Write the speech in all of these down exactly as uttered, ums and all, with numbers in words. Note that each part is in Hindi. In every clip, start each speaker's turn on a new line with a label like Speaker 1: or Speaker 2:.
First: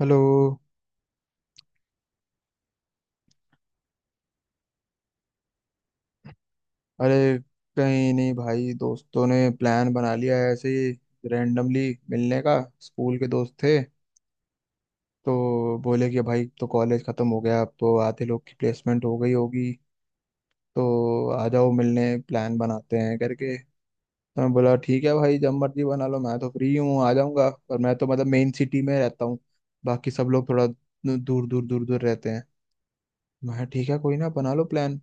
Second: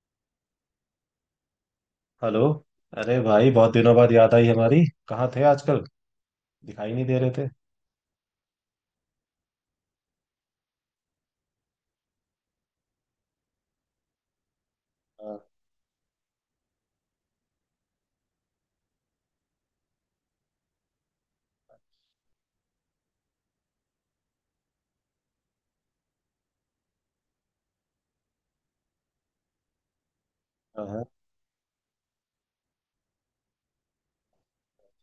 Speaker 1: हेलो।
Speaker 2: हेलो। अरे भाई बहुत दिनों बाद याद आई हमारी। कहाँ थे आजकल? दिखाई नहीं दे रहे
Speaker 1: अरे
Speaker 2: थे।
Speaker 1: कहीं नहीं भाई, दोस्तों ने प्लान बना लिया है ऐसे ही रैंडमली मिलने का। स्कूल के दोस्त थे,
Speaker 2: हाँ।
Speaker 1: तो बोले कि भाई तो कॉलेज खत्म हो गया, अब तो आधे लोग की प्लेसमेंट हो गई होगी, तो आ जाओ मिलने, प्लान बनाते हैं करके। तो मैं बोला ठीक है भाई, जब मर्जी बना लो, मैं तो फ्री हूँ, आ जाऊंगा, पर मैं तो मतलब मेन सिटी में रहता हूँ, बाकी सब लोग थोड़ा
Speaker 2: हाँ।
Speaker 1: दूर दूर दूर दूर रहते हैं। मैं ठीक है कोई ना, बना लो प्लान।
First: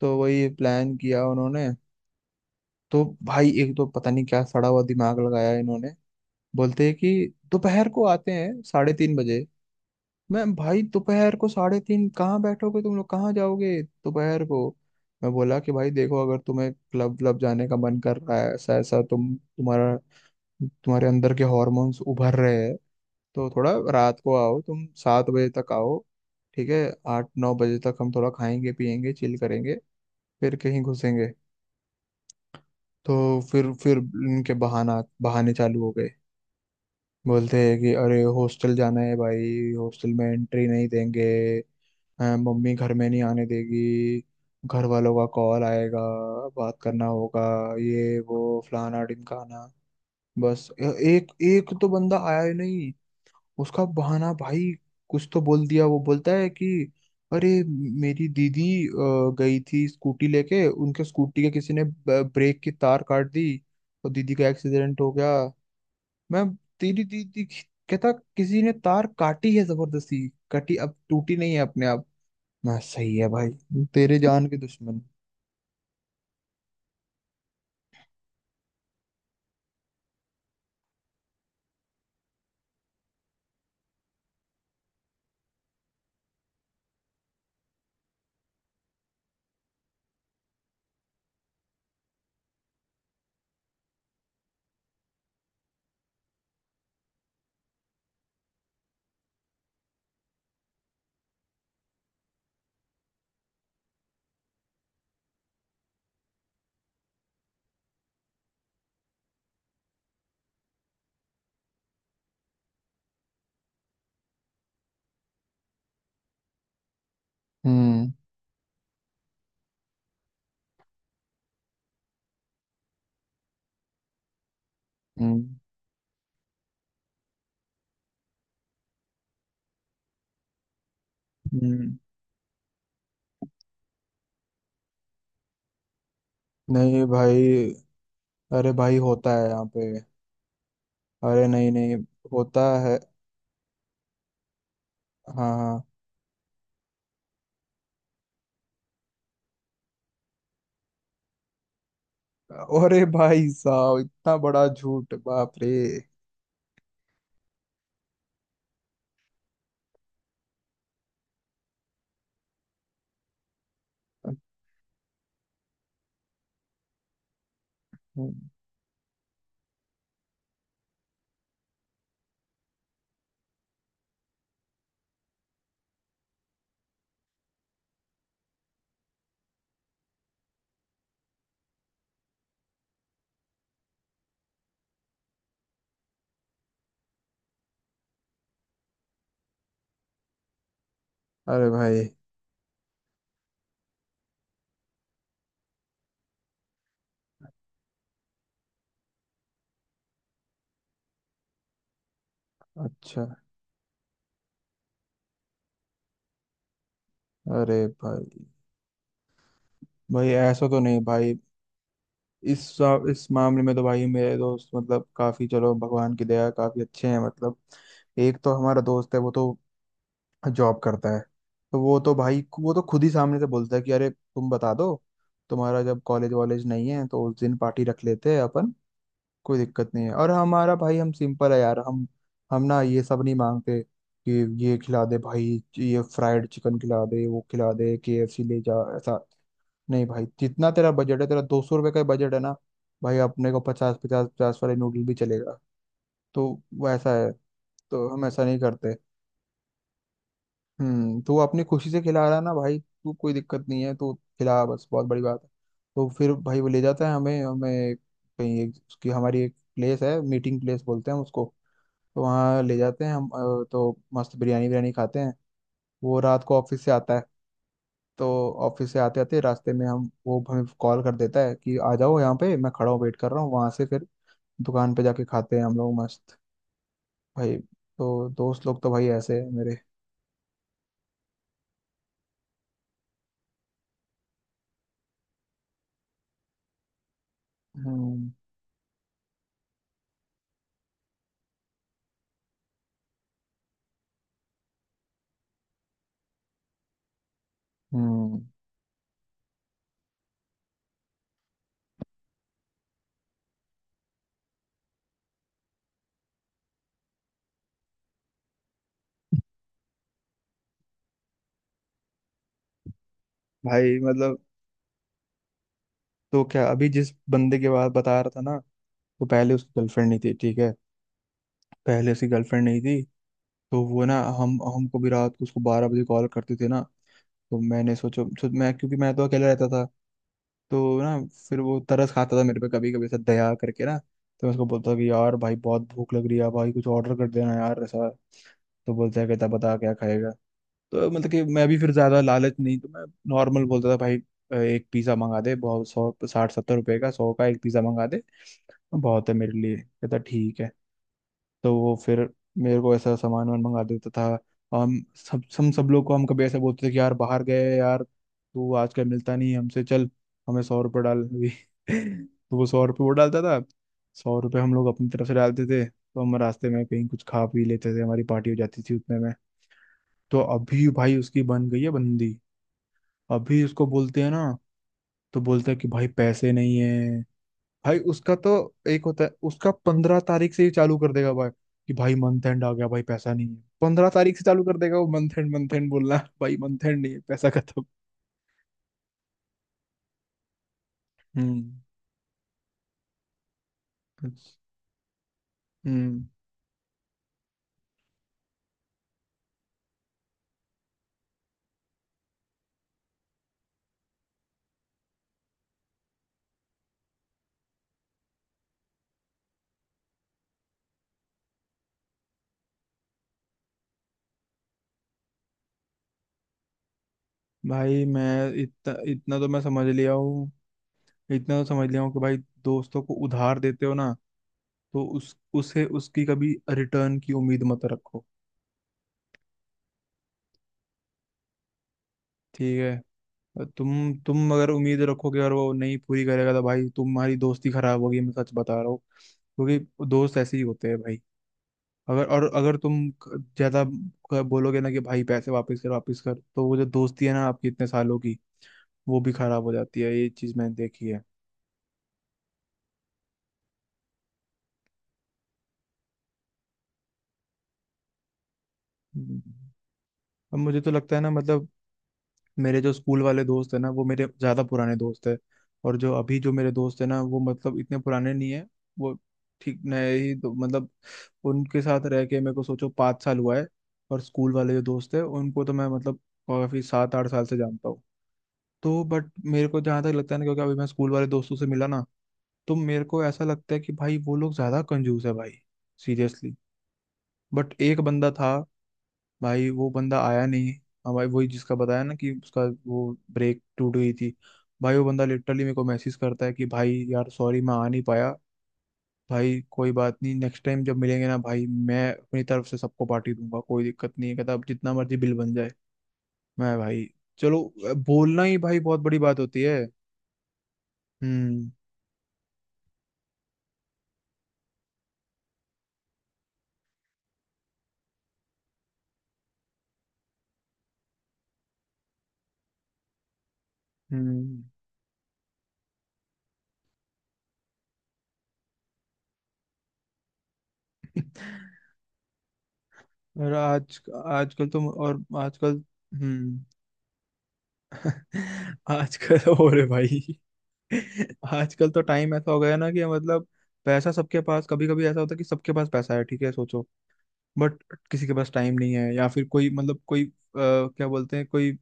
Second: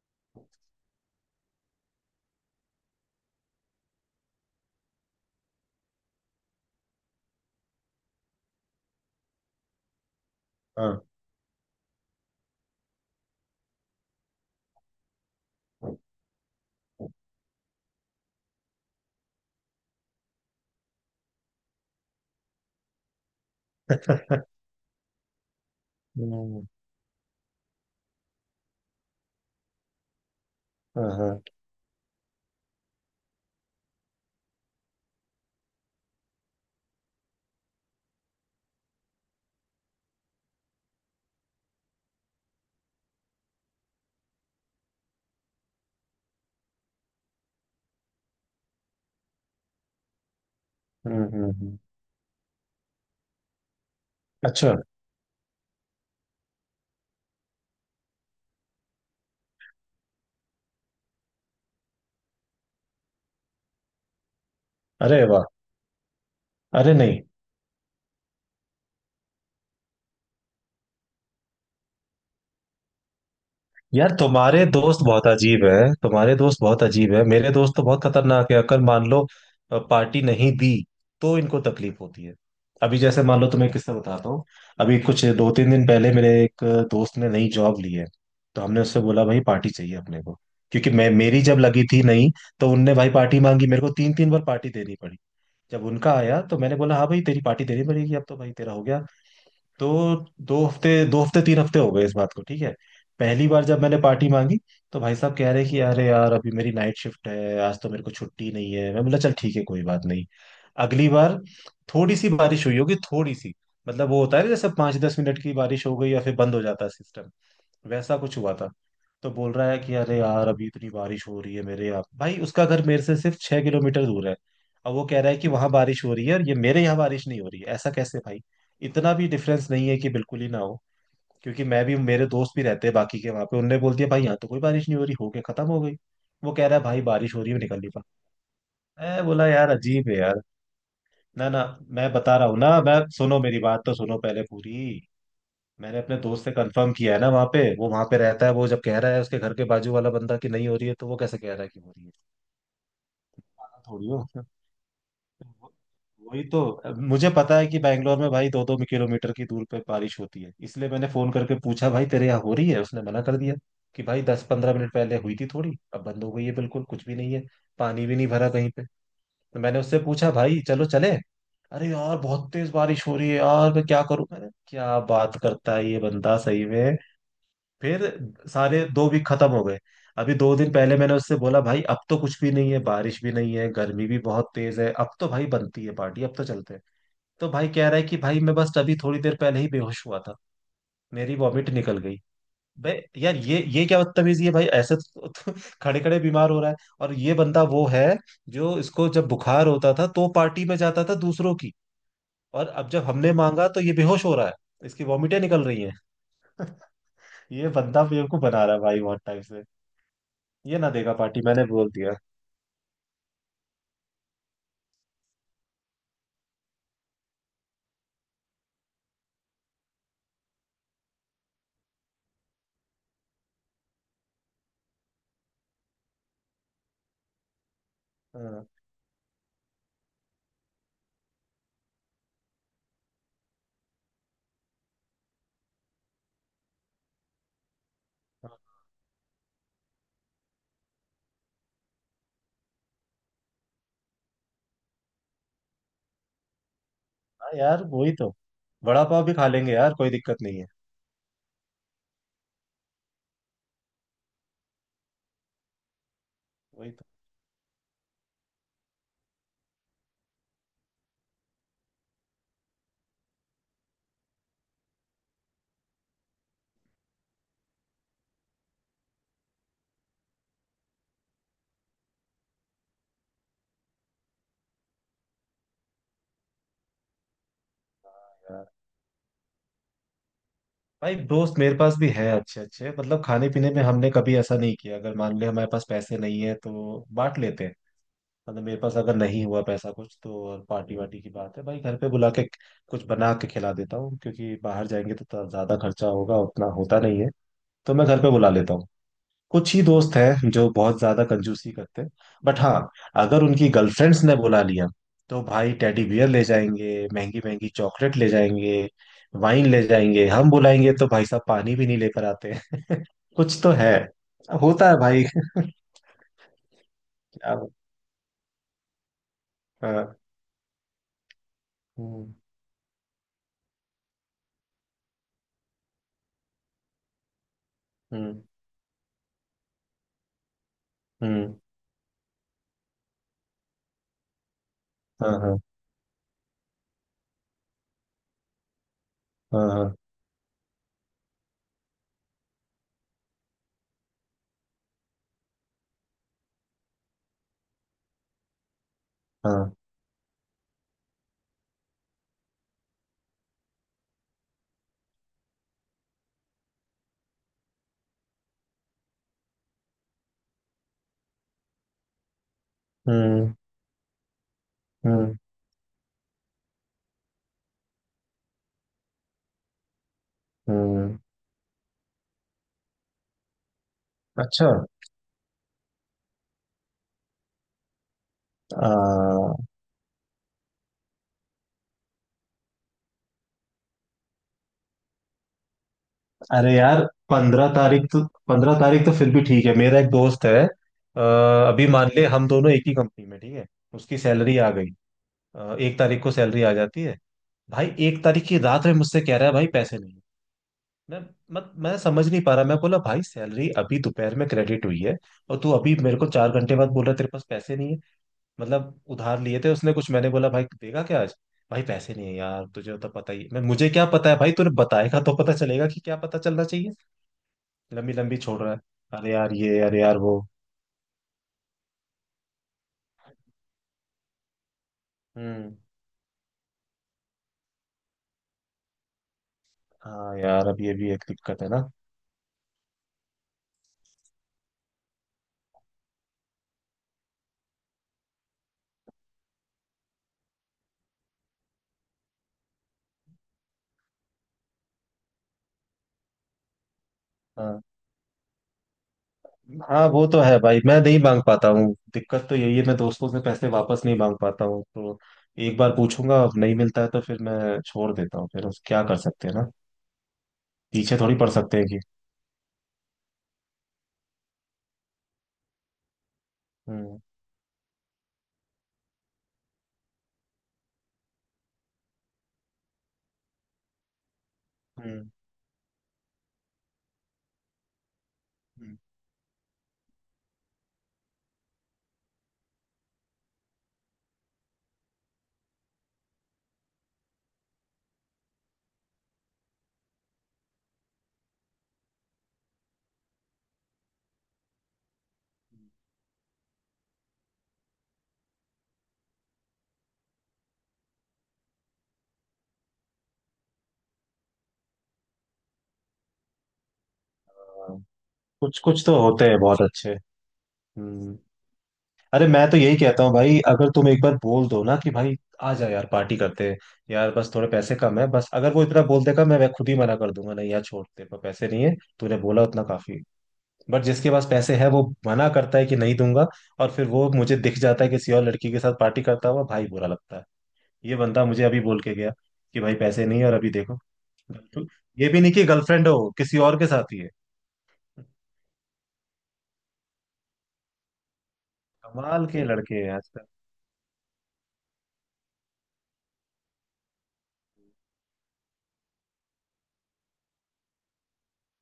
Speaker 1: तो वही प्लान किया उन्होंने। तो भाई एक तो पता नहीं क्या सड़ा हुआ दिमाग लगाया इन्होंने। बोलते हैं कि दोपहर को आते हैं साढ़े तीन बजे। मैं भाई
Speaker 2: हाँ।
Speaker 1: दोपहर को साढ़े तीन, कहाँ बैठोगे तुम लोग, कहाँ जाओगे दोपहर को। मैं बोला कि भाई देखो, अगर तुम्हें क्लब क्लब जाने का मन कर रहा है, ऐसा ऐसा तुम तुम्हारा तुम्हारे अंदर के हॉर्मोन्स उभर रहे हैं, तो थोड़ा रात को
Speaker 2: हाँ।
Speaker 1: आओ, तुम सात बजे तक आओ। ठीक है, आठ नौ बजे तक हम थोड़ा खाएंगे, पिएंगे, चिल करेंगे, फिर कहीं
Speaker 2: हाँ,
Speaker 1: घुसेंगे।
Speaker 2: हाँ।
Speaker 1: तो फिर फिर इनके बहाना बहाने चालू हो गए। बोलते हैं कि अरे हॉस्टल जाना है भाई, हॉस्टल में एंट्री नहीं देंगे। हाँ, मम्मी घर में नहीं आने देगी, घर वालों का कॉल आएगा, बात करना होगा, ये वो, फलाना ढिमकाना। बस ए-
Speaker 2: हम्म,
Speaker 1: एक
Speaker 2: हम्म,
Speaker 1: एक
Speaker 2: हम्म।
Speaker 1: तो बंदा आया ही नहीं। उसका बहाना भाई,
Speaker 2: अच्छा।
Speaker 1: कुछ तो बोल दिया। वो बोलता है कि अरे मेरी दीदी अ, गई थी स्कूटी लेके, उनके स्कूटी के किसी ने ब- ब्रेक की तार काट दी और दीदी का एक्सीडेंट हो
Speaker 2: अरे
Speaker 1: गया।
Speaker 2: वाह।
Speaker 1: मैं
Speaker 2: अरे
Speaker 1: तेरी
Speaker 2: नहीं।
Speaker 1: दीदी, कहता किसी ने तार काटी है जबरदस्ती, कटी, अब टूटी नहीं है अपने आप। मैं सही है भाई,
Speaker 2: यार
Speaker 1: तेरे जान के
Speaker 2: तुम्हारे दोस्त
Speaker 1: दुश्मन।
Speaker 2: बहुत अजीब है, तुम्हारे दोस्त बहुत अजीब है, मेरे दोस्त तो बहुत खतरनाक है। अगर मान लो अ, पार्टी नहीं दी तो इनको तकलीफ होती है। अभी जैसे मान लो, तुम्हें किस्सा बताता हूँ। अभी कुछ दो तीन दिन पहले मेरे एक दोस्त ने नई जॉब ली है। तो हमने उससे बोला भाई पार्टी चाहिए अपने को। क्योंकि मैं, मेरी जब लगी थी नहीं, तो उनने भाई पार्टी मांगी मेरे को, तीन तीन बार पार्टी देनी पड़ी। जब उनका आया तो मैंने बोला हाँ भाई, तेरी पार्टी देनी पड़ेगी, अब तो भाई तेरा हो गया। तो दो हफ्ते, दो हफ्ते, तीन हफ्ते हो गए इस बात को, ठीक है। पहली बार जब मैंने पार्टी मांगी तो भाई साहब कह रहे कि अरे यार अभी मेरी नाइट शिफ्ट है, आज तो मेरे को छुट्टी नहीं है। मैं बोला चल ठीक है, कोई बात नहीं। अगली बार थोड़ी सी बारिश हुई होगी, थोड़ी सी, मतलब वो होता है ना, जैसे पाँच दस मिनट की बारिश हो गई या फिर बंद हो जाता है सिस्टम,
Speaker 1: हम्म
Speaker 2: वैसा कुछ हुआ था। तो बोल रहा है कि अरे यार अभी इतनी बारिश हो रही है मेरे यहाँ। भाई उसका घर मेरे से सिर्फ छह किलोमीटर दूर है। अब वो कह रहा है
Speaker 1: हम्म
Speaker 2: कि वहां बारिश हो रही है और ये मेरे यहाँ बारिश नहीं हो रही है, ऐसा कैसे भाई? इतना भी डिफरेंस नहीं है कि बिल्कुल ही ना हो। क्योंकि मैं भी,
Speaker 1: हम्म।
Speaker 2: मेरे दोस्त भी रहते हैं बाकी के वहां पे, उनने बोल दिया भाई यहाँ तो कोई बारिश नहीं हो रही, होके खत्म हो गई। वो कह रहा है भाई
Speaker 1: नहीं
Speaker 2: बारिश हो
Speaker 1: भाई,
Speaker 2: रही है, मैं निकल नहीं पा।
Speaker 1: अरे भाई
Speaker 2: मैं
Speaker 1: होता
Speaker 2: बोला
Speaker 1: है यहाँ
Speaker 2: यार
Speaker 1: पे।
Speaker 2: अजीब है यार।
Speaker 1: अरे
Speaker 2: ना, ना।
Speaker 1: नहीं नहीं,
Speaker 2: मैं बता रहा हूँ
Speaker 1: होता
Speaker 2: ना, मैं
Speaker 1: है।
Speaker 2: सुनो, मेरी बात तो सुनो पहले पूरी।
Speaker 1: हाँ हाँ,
Speaker 2: मैंने अपने दोस्त से कंफर्म किया है ना, वहाँ पे, वो वहाँ पे रहता है, वो जब कह रहा है, उसके घर के बाजू वाला बंदा कि नहीं हो रही है, तो वो कैसे कह रहा है कि हो रही है?
Speaker 1: अरे भाई
Speaker 2: पागल
Speaker 1: साहब
Speaker 2: थोड़ी हो।
Speaker 1: इतना बड़ा झूठ, बाप रे।
Speaker 2: वो- वही तो। अब मुझे पता है कि बैंगलोर में भाई दो दो किलोमीटर की दूर पे बारिश होती है, इसलिए मैंने फोन करके पूछा भाई तेरे यहाँ हो रही है, उसने मना कर दिया कि भाई दस पंद्रह मिनट पहले हुई थी थोड़ी, अब बंद हो गई है, बिल्कुल कुछ भी नहीं है, पानी भी नहीं
Speaker 1: हम्म,
Speaker 2: भरा कहीं पे। तो मैंने उससे पूछा भाई चलो चले। अरे यार बहुत तेज बारिश हो रही है यार, मैं क्या करूं। मैंने, क्या बात करता है ये बंदा सही में। फिर सारे दो वीक खत्म हो गए। अभी दो दिन पहले मैंने उससे बोला भाई अब तो कुछ भी नहीं है, बारिश भी नहीं है, गर्मी भी बहुत तेज है, अब तो भाई बनती है पार्टी, अब तो चलते हैं। तो भाई कह रहा है कि भाई मैं बस अभी थोड़ी देर पहले ही बेहोश हुआ था, मेरी
Speaker 1: अरे
Speaker 2: वॉमिट निकल
Speaker 1: भाई,
Speaker 2: गई। बे यार, ये ये क्या बदतमीजी है भाई, ऐसे तो, तो तो खड़े खड़े बीमार हो रहा है। और ये बंदा वो है जो इसको जब बुखार होता था तो पार्टी में जाता था दूसरों की, और अब जब
Speaker 1: अच्छा,
Speaker 2: हमने मांगा तो ये बेहोश हो रहा है, इसकी वॉमिटें निकल रही हैं। ये
Speaker 1: अरे
Speaker 2: बंदा बेवकूफ
Speaker 1: भाई,
Speaker 2: बना रहा है भाई बहुत टाइम से।
Speaker 1: भाई ऐसा तो
Speaker 2: ये ना
Speaker 1: नहीं
Speaker 2: देगा
Speaker 1: भाई।
Speaker 2: पार्टी, मैंने बोल दिया।
Speaker 1: इस सा- इस मामले में तो भाई मेरे दोस्त मतलब काफी, चलो भगवान की दया है, काफी अच्छे हैं मतलब। एक तो हमारा दोस्त है, वो तो जॉब करता है, तो वो तो भाई वो तो खुद ही सामने से बोलता है कि अरे तुम बता दो, तुम्हारा जब कॉलेज वॉलेज नहीं है तो उस दिन पार्टी रख लेते हैं
Speaker 2: हाँ, हाँ।
Speaker 1: अपन, कोई दिक्कत नहीं है। और हमारा भाई, हम सिंपल है यार, हम हम ना ये सब नहीं मांगते कि ये खिला दे भाई, ये फ्राइड चिकन खिला दे, वो खिला दे, के एफ सी ले जा, ऐसा नहीं भाई। जितना तेरा बजट है, तेरा दो सौ रुपये का बजट है ना भाई, अपने को पचास पचास पचास वाले नूडल भी चलेगा। तो वैसा है,
Speaker 2: हाँ यार
Speaker 1: तो
Speaker 2: वही
Speaker 1: हम
Speaker 2: तो।
Speaker 1: ऐसा नहीं करते।
Speaker 2: वड़ा पाव भी खा लेंगे यार, कोई दिक्कत नहीं है।
Speaker 1: हम्म, तू अपनी खुशी से खिला रहा है ना भाई तू, कोई दिक्कत नहीं है, तू खिला बस, बहुत बड़ी बात है। तो फिर भाई वो ले
Speaker 2: वही तो।
Speaker 1: जाता है हमें हमें कहीं, एक उसकी हमारी एक प्लेस है, मीटिंग प्लेस बोलते हैं उसको, तो वहाँ ले जाते हैं हम। अ, तो मस्त बिरयानी बिरयानी खाते हैं। वो रात को ऑफिस से आता है, तो ऑफिस से आते आते रास्ते में हम वो हमें कॉल कर देता है कि आ जाओ यहाँ पे, मैं खड़ा हूँ, वेट कर रहा हूँ। वहां से फिर दुकान पे जाके खाते हैं हम लोग मस्त भाई। तो
Speaker 2: हाँ
Speaker 1: दोस्त
Speaker 2: यार।
Speaker 1: लोग तो भाई ऐसे हैं मेरे।
Speaker 2: भाई दोस्त मेरे पास भी है अच्छे अच्छे, मतलब खाने पीने में हमने कभी ऐसा नहीं किया, अगर मान ले हमारे पास पैसे नहीं है तो बांट लेते हैं।
Speaker 1: हम्म
Speaker 2: मतलब मेरे पास अगर नहीं हुआ पैसा कुछ तो, और पार्टी वार्टी की बात है भाई, घर पे बुला के कुछ बना के खिला देता हूँ, क्योंकि बाहर जाएंगे तो थोड़ा ज्यादा खर्चा होगा, उतना होता नहीं है, तो मैं घर पे
Speaker 1: हम्म,
Speaker 2: बुला लेता हूँ। कुछ ही दोस्त हैं जो बहुत ज्यादा कंजूसी करते हैं, बट हाँ, अगर उनकी गर्लफ्रेंड्स ने बुला लिया तो भाई टेडी बियर ले जाएंगे, महंगी महंगी चॉकलेट ले जाएंगे, वाइन ले जाएंगे, हम बुलाएंगे तो भाई साहब पानी भी नहीं लेकर आते हैं। कुछ तो है।
Speaker 1: भाई मतलब,
Speaker 2: होता है भाई।
Speaker 1: तो क्या अभी जिस
Speaker 2: क्या
Speaker 1: बंदे के
Speaker 2: बो-
Speaker 1: बात बता रहा था ना, तो पहले उसकी गर्लफ्रेंड
Speaker 2: हाँ।
Speaker 1: नहीं थी, ठीक है। पहले उसकी
Speaker 2: हम्म,
Speaker 1: गर्लफ्रेंड नहीं थी, तो वो ना हम हमको भी रात को उसको बारह बजे कॉल करते थे ना। तो मैंने सोचो
Speaker 2: हम्म।
Speaker 1: सो, मैं क्योंकि मैं तो अकेला रहता था, तो ना
Speaker 2: हम्म,
Speaker 1: फिर वो तरस खाता था मेरे पे, कभी कभी ऐसा दया करके ना। तो मैं उसको बोलता कि
Speaker 2: हाँ।
Speaker 1: यार भाई
Speaker 2: हाँ,
Speaker 1: बहुत भूख लग रही है भाई, कुछ ऑर्डर कर देना यार, ऐसा। तो बोलता है, कहता
Speaker 2: हाँ,
Speaker 1: बता क्या
Speaker 2: हाँ,
Speaker 1: खाएगा। तो मतलब कि मैं भी फिर ज्यादा लालच नहीं, तो मैं नॉर्मल बोलता था भाई, अ, एक पिज्जा मंगा दे, बहुत, सौ साठ सत्तर रुपए का, सौ का एक पिज्जा मंगा दे, बहुत है मेरे
Speaker 2: हाँ।
Speaker 1: लिए। कहता ठीक है। तो वो फिर मेरे को ऐसा सामान वामान मंगा देता था। हम सब हम सब लोग को, हम कभी ऐसा बोलते थे कि यार बाहर गए यार, तू आजकल मिलता नहीं है हमसे, चल हमें सौ रुपये डाल अभी, तो वो सौ रुपये वो डालता
Speaker 2: हम्म,
Speaker 1: था। सौ रुपये हम लोग अपनी तरफ से
Speaker 2: हम्म,
Speaker 1: डालते थे, तो हम रास्ते में कहीं कुछ खा पी लेते थे, हमारी पार्टी हो जाती थी उतने में। तो अभी भाई
Speaker 2: हम्म।
Speaker 1: उसकी बन गई है बंदी। अभी उसको बोलते हैं ना,
Speaker 2: अच्छा।
Speaker 1: तो बोलता है कि भाई पैसे नहीं है। भाई उसका तो एक होता है उसका, पंद्रह तारीख से ही चालू कर देगा भाई कि भाई मंथ एंड आ गया, भाई पैसा नहीं है। पंद्रह तारीख से चालू कर देगा वो, मंथ एंड मंथ एंड बोलना भाई,
Speaker 2: अरे
Speaker 1: मंथ एंड
Speaker 2: यार,
Speaker 1: नहीं है, पैसा
Speaker 2: पंद्रह
Speaker 1: खत्म।
Speaker 2: तारीख तो, पंद्रह तारीख तो फिर भी ठीक है। मेरा एक दोस्त है, अ,
Speaker 1: हम्म
Speaker 2: अभी मान ले हम दोनों एक ही कंपनी में, ठीक है। उसकी सैलरी आ गई। अ, एक तारीख
Speaker 1: हम्म,
Speaker 2: को सैलरी आ जाती है। भाई एक तारीख की रात में मुझसे कह रहा है भाई पैसे नहीं। मैं मत मैं समझ नहीं पा रहा। मैं बोला भाई सैलरी अभी दोपहर में क्रेडिट हुई है, और तू अभी मेरे को चार घंटे बाद बोल रहा है, तेरे पास पैसे नहीं है? मतलब उधार लिए थे उसने कुछ, मैंने बोला भाई देगा क्या आज। भाई पैसे नहीं है यार, तुझे तो पता ही। मैं, मुझे क्या पता है भाई, तूने बताएगा तो पता चलेगा कि क्या पता चलना चाहिए।
Speaker 1: भाई
Speaker 2: लंबी लंबी
Speaker 1: मैं
Speaker 2: छोड़ रहा है।
Speaker 1: इतना
Speaker 2: अरे
Speaker 1: इतना तो
Speaker 2: यार
Speaker 1: मैं
Speaker 2: ये,
Speaker 1: समझ
Speaker 2: अरे
Speaker 1: लिया
Speaker 2: यार वो।
Speaker 1: हूँ, इतना तो समझ लिया हूँ कि भाई, दोस्तों को उधार देते हो ना, तो उस
Speaker 2: हम्म।
Speaker 1: उसे उसकी कभी रिटर्न की उम्मीद मत रखो।
Speaker 2: हाँ यार, अब ये भी एक दिक्कत है ना।
Speaker 1: ठीक है, तुम तुम अगर उम्मीद रखोगे और वो नहीं पूरी करेगा, तो भाई तुम्हारी दोस्ती खराब होगी। मैं सच बता रहा हूँ, क्योंकि दोस्त ऐसे ही होते हैं भाई। अगर और अगर तुम क- ज्यादा क- बोलोगे ना कि भाई पैसे वापस कर वापस कर, तो वो जो दोस्ती है ना आपकी,
Speaker 2: हाँ,
Speaker 1: इतने सालों की वो भी खराब हो जाती
Speaker 2: हाँ,
Speaker 1: है।
Speaker 2: वो
Speaker 1: ये
Speaker 2: तो
Speaker 1: चीज
Speaker 2: है
Speaker 1: मैंने
Speaker 2: भाई, मैं
Speaker 1: देखी
Speaker 2: नहीं
Speaker 1: है।
Speaker 2: मांग पाता हूँ। दिक्कत तो यही है, मैं दोस्तों से पैसे वापस नहीं मांग पाता हूँ, तो एक बार पूछूंगा, अब नहीं मिलता है तो फिर मैं छोड़ देता हूँ, फिर उस क्या कर
Speaker 1: हम्म।
Speaker 2: सकते हैं ना,
Speaker 1: अब मुझे तो लगता
Speaker 2: पीछे
Speaker 1: है ना
Speaker 2: थोड़ी पड़
Speaker 1: मतलब,
Speaker 2: सकते हैं कि।
Speaker 1: मेरे जो स्कूल वाले दोस्त है ना वो मेरे ज़्यादा पुराने दोस्त है, और जो अभी जो मेरे दोस्त है
Speaker 2: हम्म,
Speaker 1: ना वो मतलब इतने पुराने नहीं है। वो ठीक नए ही दो- मतलब, उनके साथ रह के मेरे को सोचो पाँच साल हुआ है, और स्कूल वाले जो दोस्त है
Speaker 2: हम्म,
Speaker 1: उनको तो मैं मतलब काफ़ी सात आठ साल से जानता हूँ।
Speaker 2: हम्म,
Speaker 1: तो बट मेरे को जहाँ तक लगता है ना, क्योंकि अभी मैं स्कूल वाले दोस्तों से मिला ना, तो मेरे को ऐसा लगता है कि भाई वो लोग ज़्यादा कंजूस है भाई, सीरियसली। बट एक बंदा था भाई, वो बंदा आया नहीं। हाँ भाई वही, जिसका बताया ना कि उसका वो ब्रेक टूट गई थी, भाई वो बंदा लिटरली मेरे को
Speaker 2: हम्म।
Speaker 1: मैसेज करता है कि भाई यार सॉरी मैं आ नहीं पाया भाई, कोई बात नहीं, नेक्स्ट टाइम जब मिलेंगे ना भाई, मैं अपनी तरफ से सबको पार्टी दूंगा, कोई दिक्कत नहीं है। कहता अब जितना मर्जी बिल बन जाए। मैं भाई चलो, अ,
Speaker 2: हाँ।
Speaker 1: बोलना ही भाई
Speaker 2: कुछ
Speaker 1: बहुत
Speaker 2: कुछ तो
Speaker 1: बड़ी बात
Speaker 2: होते हैं
Speaker 1: होती है।
Speaker 2: बहुत अच्छे। हम्म।
Speaker 1: हम्म
Speaker 2: अरे मैं तो यही कहता हूँ भाई, अगर तुम एक बार बोल दो ना कि भाई आ जा यार पार्टी करते हैं, यार बस थोड़े पैसे कम है बस, अगर वो इतना बोल देगा, मैं मैं खुद ही मना कर दूंगा, नहीं यार छोड़, तेरे पर पैसे नहीं है, तूने बोला उतना काफी। बट जिसके पास
Speaker 1: हम्म,
Speaker 2: पैसे है वो मना करता है कि नहीं दूंगा, और फिर वो मुझे दिख जाता है किसी और लड़की के साथ पार्टी करता हुआ, भाई बुरा लगता है। ये बंदा मुझे अभी बोल के गया कि भाई पैसे नहीं है,
Speaker 1: और
Speaker 2: और अभी
Speaker 1: आज,
Speaker 2: देखो,
Speaker 1: आजकल तो, और
Speaker 2: ये भी नहीं कि
Speaker 1: आजकल,
Speaker 2: गर्लफ्रेंड हो, किसी
Speaker 1: हम्म,
Speaker 2: और के साथ ही है।
Speaker 1: आजकल और है भाई। आजकल तो टाइम
Speaker 2: कमाल
Speaker 1: ऐसा हो
Speaker 2: के
Speaker 1: गया ना
Speaker 2: लड़के
Speaker 1: कि
Speaker 2: हैं
Speaker 1: मतलब,
Speaker 2: आजकल।
Speaker 1: पैसा सबके पास, कभी कभी ऐसा होता है कि सबके पास पैसा है ठीक है सोचो, बट किसी के पास टाइम नहीं है, या फिर कोई मतलब कोई अ, क्या बोलते हैं, कोई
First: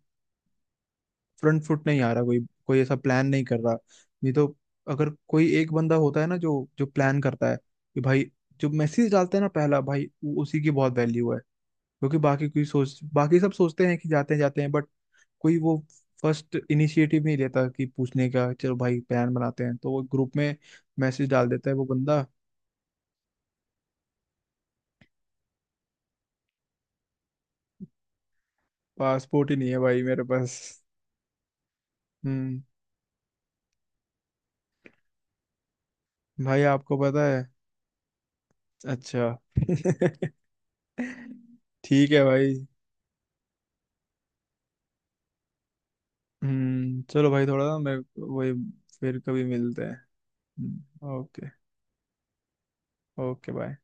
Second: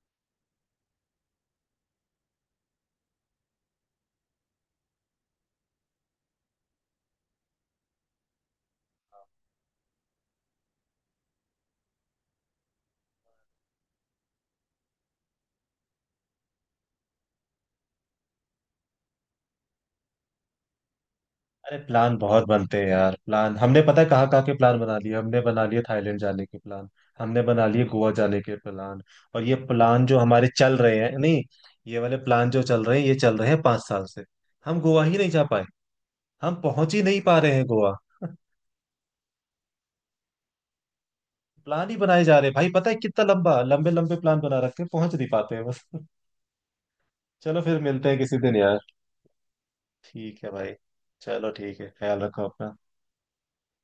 Speaker 1: फ्रंट फुट नहीं आ रहा, कोई कोई ऐसा प्लान नहीं कर रहा। नहीं तो अगर कोई एक बंदा होता है ना जो जो प्लान करता है कि भाई, जो मैसेज डालते हैं ना पहला भाई उ- उसी की बहुत वैल्यू है। क्योंकि बाकी कोई सोच बाकी सब सोचते हैं कि जाते हैं जाते हैं, बट कोई वो फर्स्ट इनिशिएटिव नहीं लेता कि पूछने का चलो भाई प्लान बनाते हैं, तो वो ग्रुप में मैसेज डाल देता है
Speaker 2: अरे
Speaker 1: वो
Speaker 2: प्लान
Speaker 1: बंदा।
Speaker 2: बहुत बनते हैं यार, प्लान हमने पता है कहाँ कहाँ के प्लान बना लिए, हमने बना लिए थाईलैंड जाने के प्लान, हमने बना लिए गोवा जाने के प्लान। और
Speaker 1: पासपोर्ट
Speaker 2: ये
Speaker 1: ही नहीं है भाई
Speaker 2: प्लान जो
Speaker 1: मेरे
Speaker 2: हमारे
Speaker 1: पास।
Speaker 2: चल रहे हैं नहीं, ये वाले प्लान
Speaker 1: हम्म,
Speaker 2: जो चल रहे हैं, ये चल रहे हैं पांच साल से, हम गोवा ही नहीं जा पाए, हम
Speaker 1: भाई
Speaker 2: पहुंच
Speaker 1: आपको
Speaker 2: ही नहीं
Speaker 1: पता
Speaker 2: पा
Speaker 1: है।
Speaker 2: रहे हैं गोवा।
Speaker 1: अच्छा,
Speaker 2: प्लान ही
Speaker 1: ठीक है
Speaker 2: बनाए जा रहे
Speaker 1: भाई।
Speaker 2: हैं भाई, पता है कितना लंबा, लंबे लंबे प्लान बना रखे हैं, पहुंच नहीं पाते हैं बस।
Speaker 1: हम्म चलो भाई
Speaker 2: चलो
Speaker 1: थोड़ा ना
Speaker 2: फिर
Speaker 1: मैं,
Speaker 2: मिलते हैं किसी
Speaker 1: वही
Speaker 2: दिन यार।
Speaker 1: फिर कभी मिलते हैं।
Speaker 2: ठीक है भाई।
Speaker 1: हम्म, ओके,
Speaker 2: चलो ठीक है, ख्याल रखो अपना।
Speaker 1: Okay bye.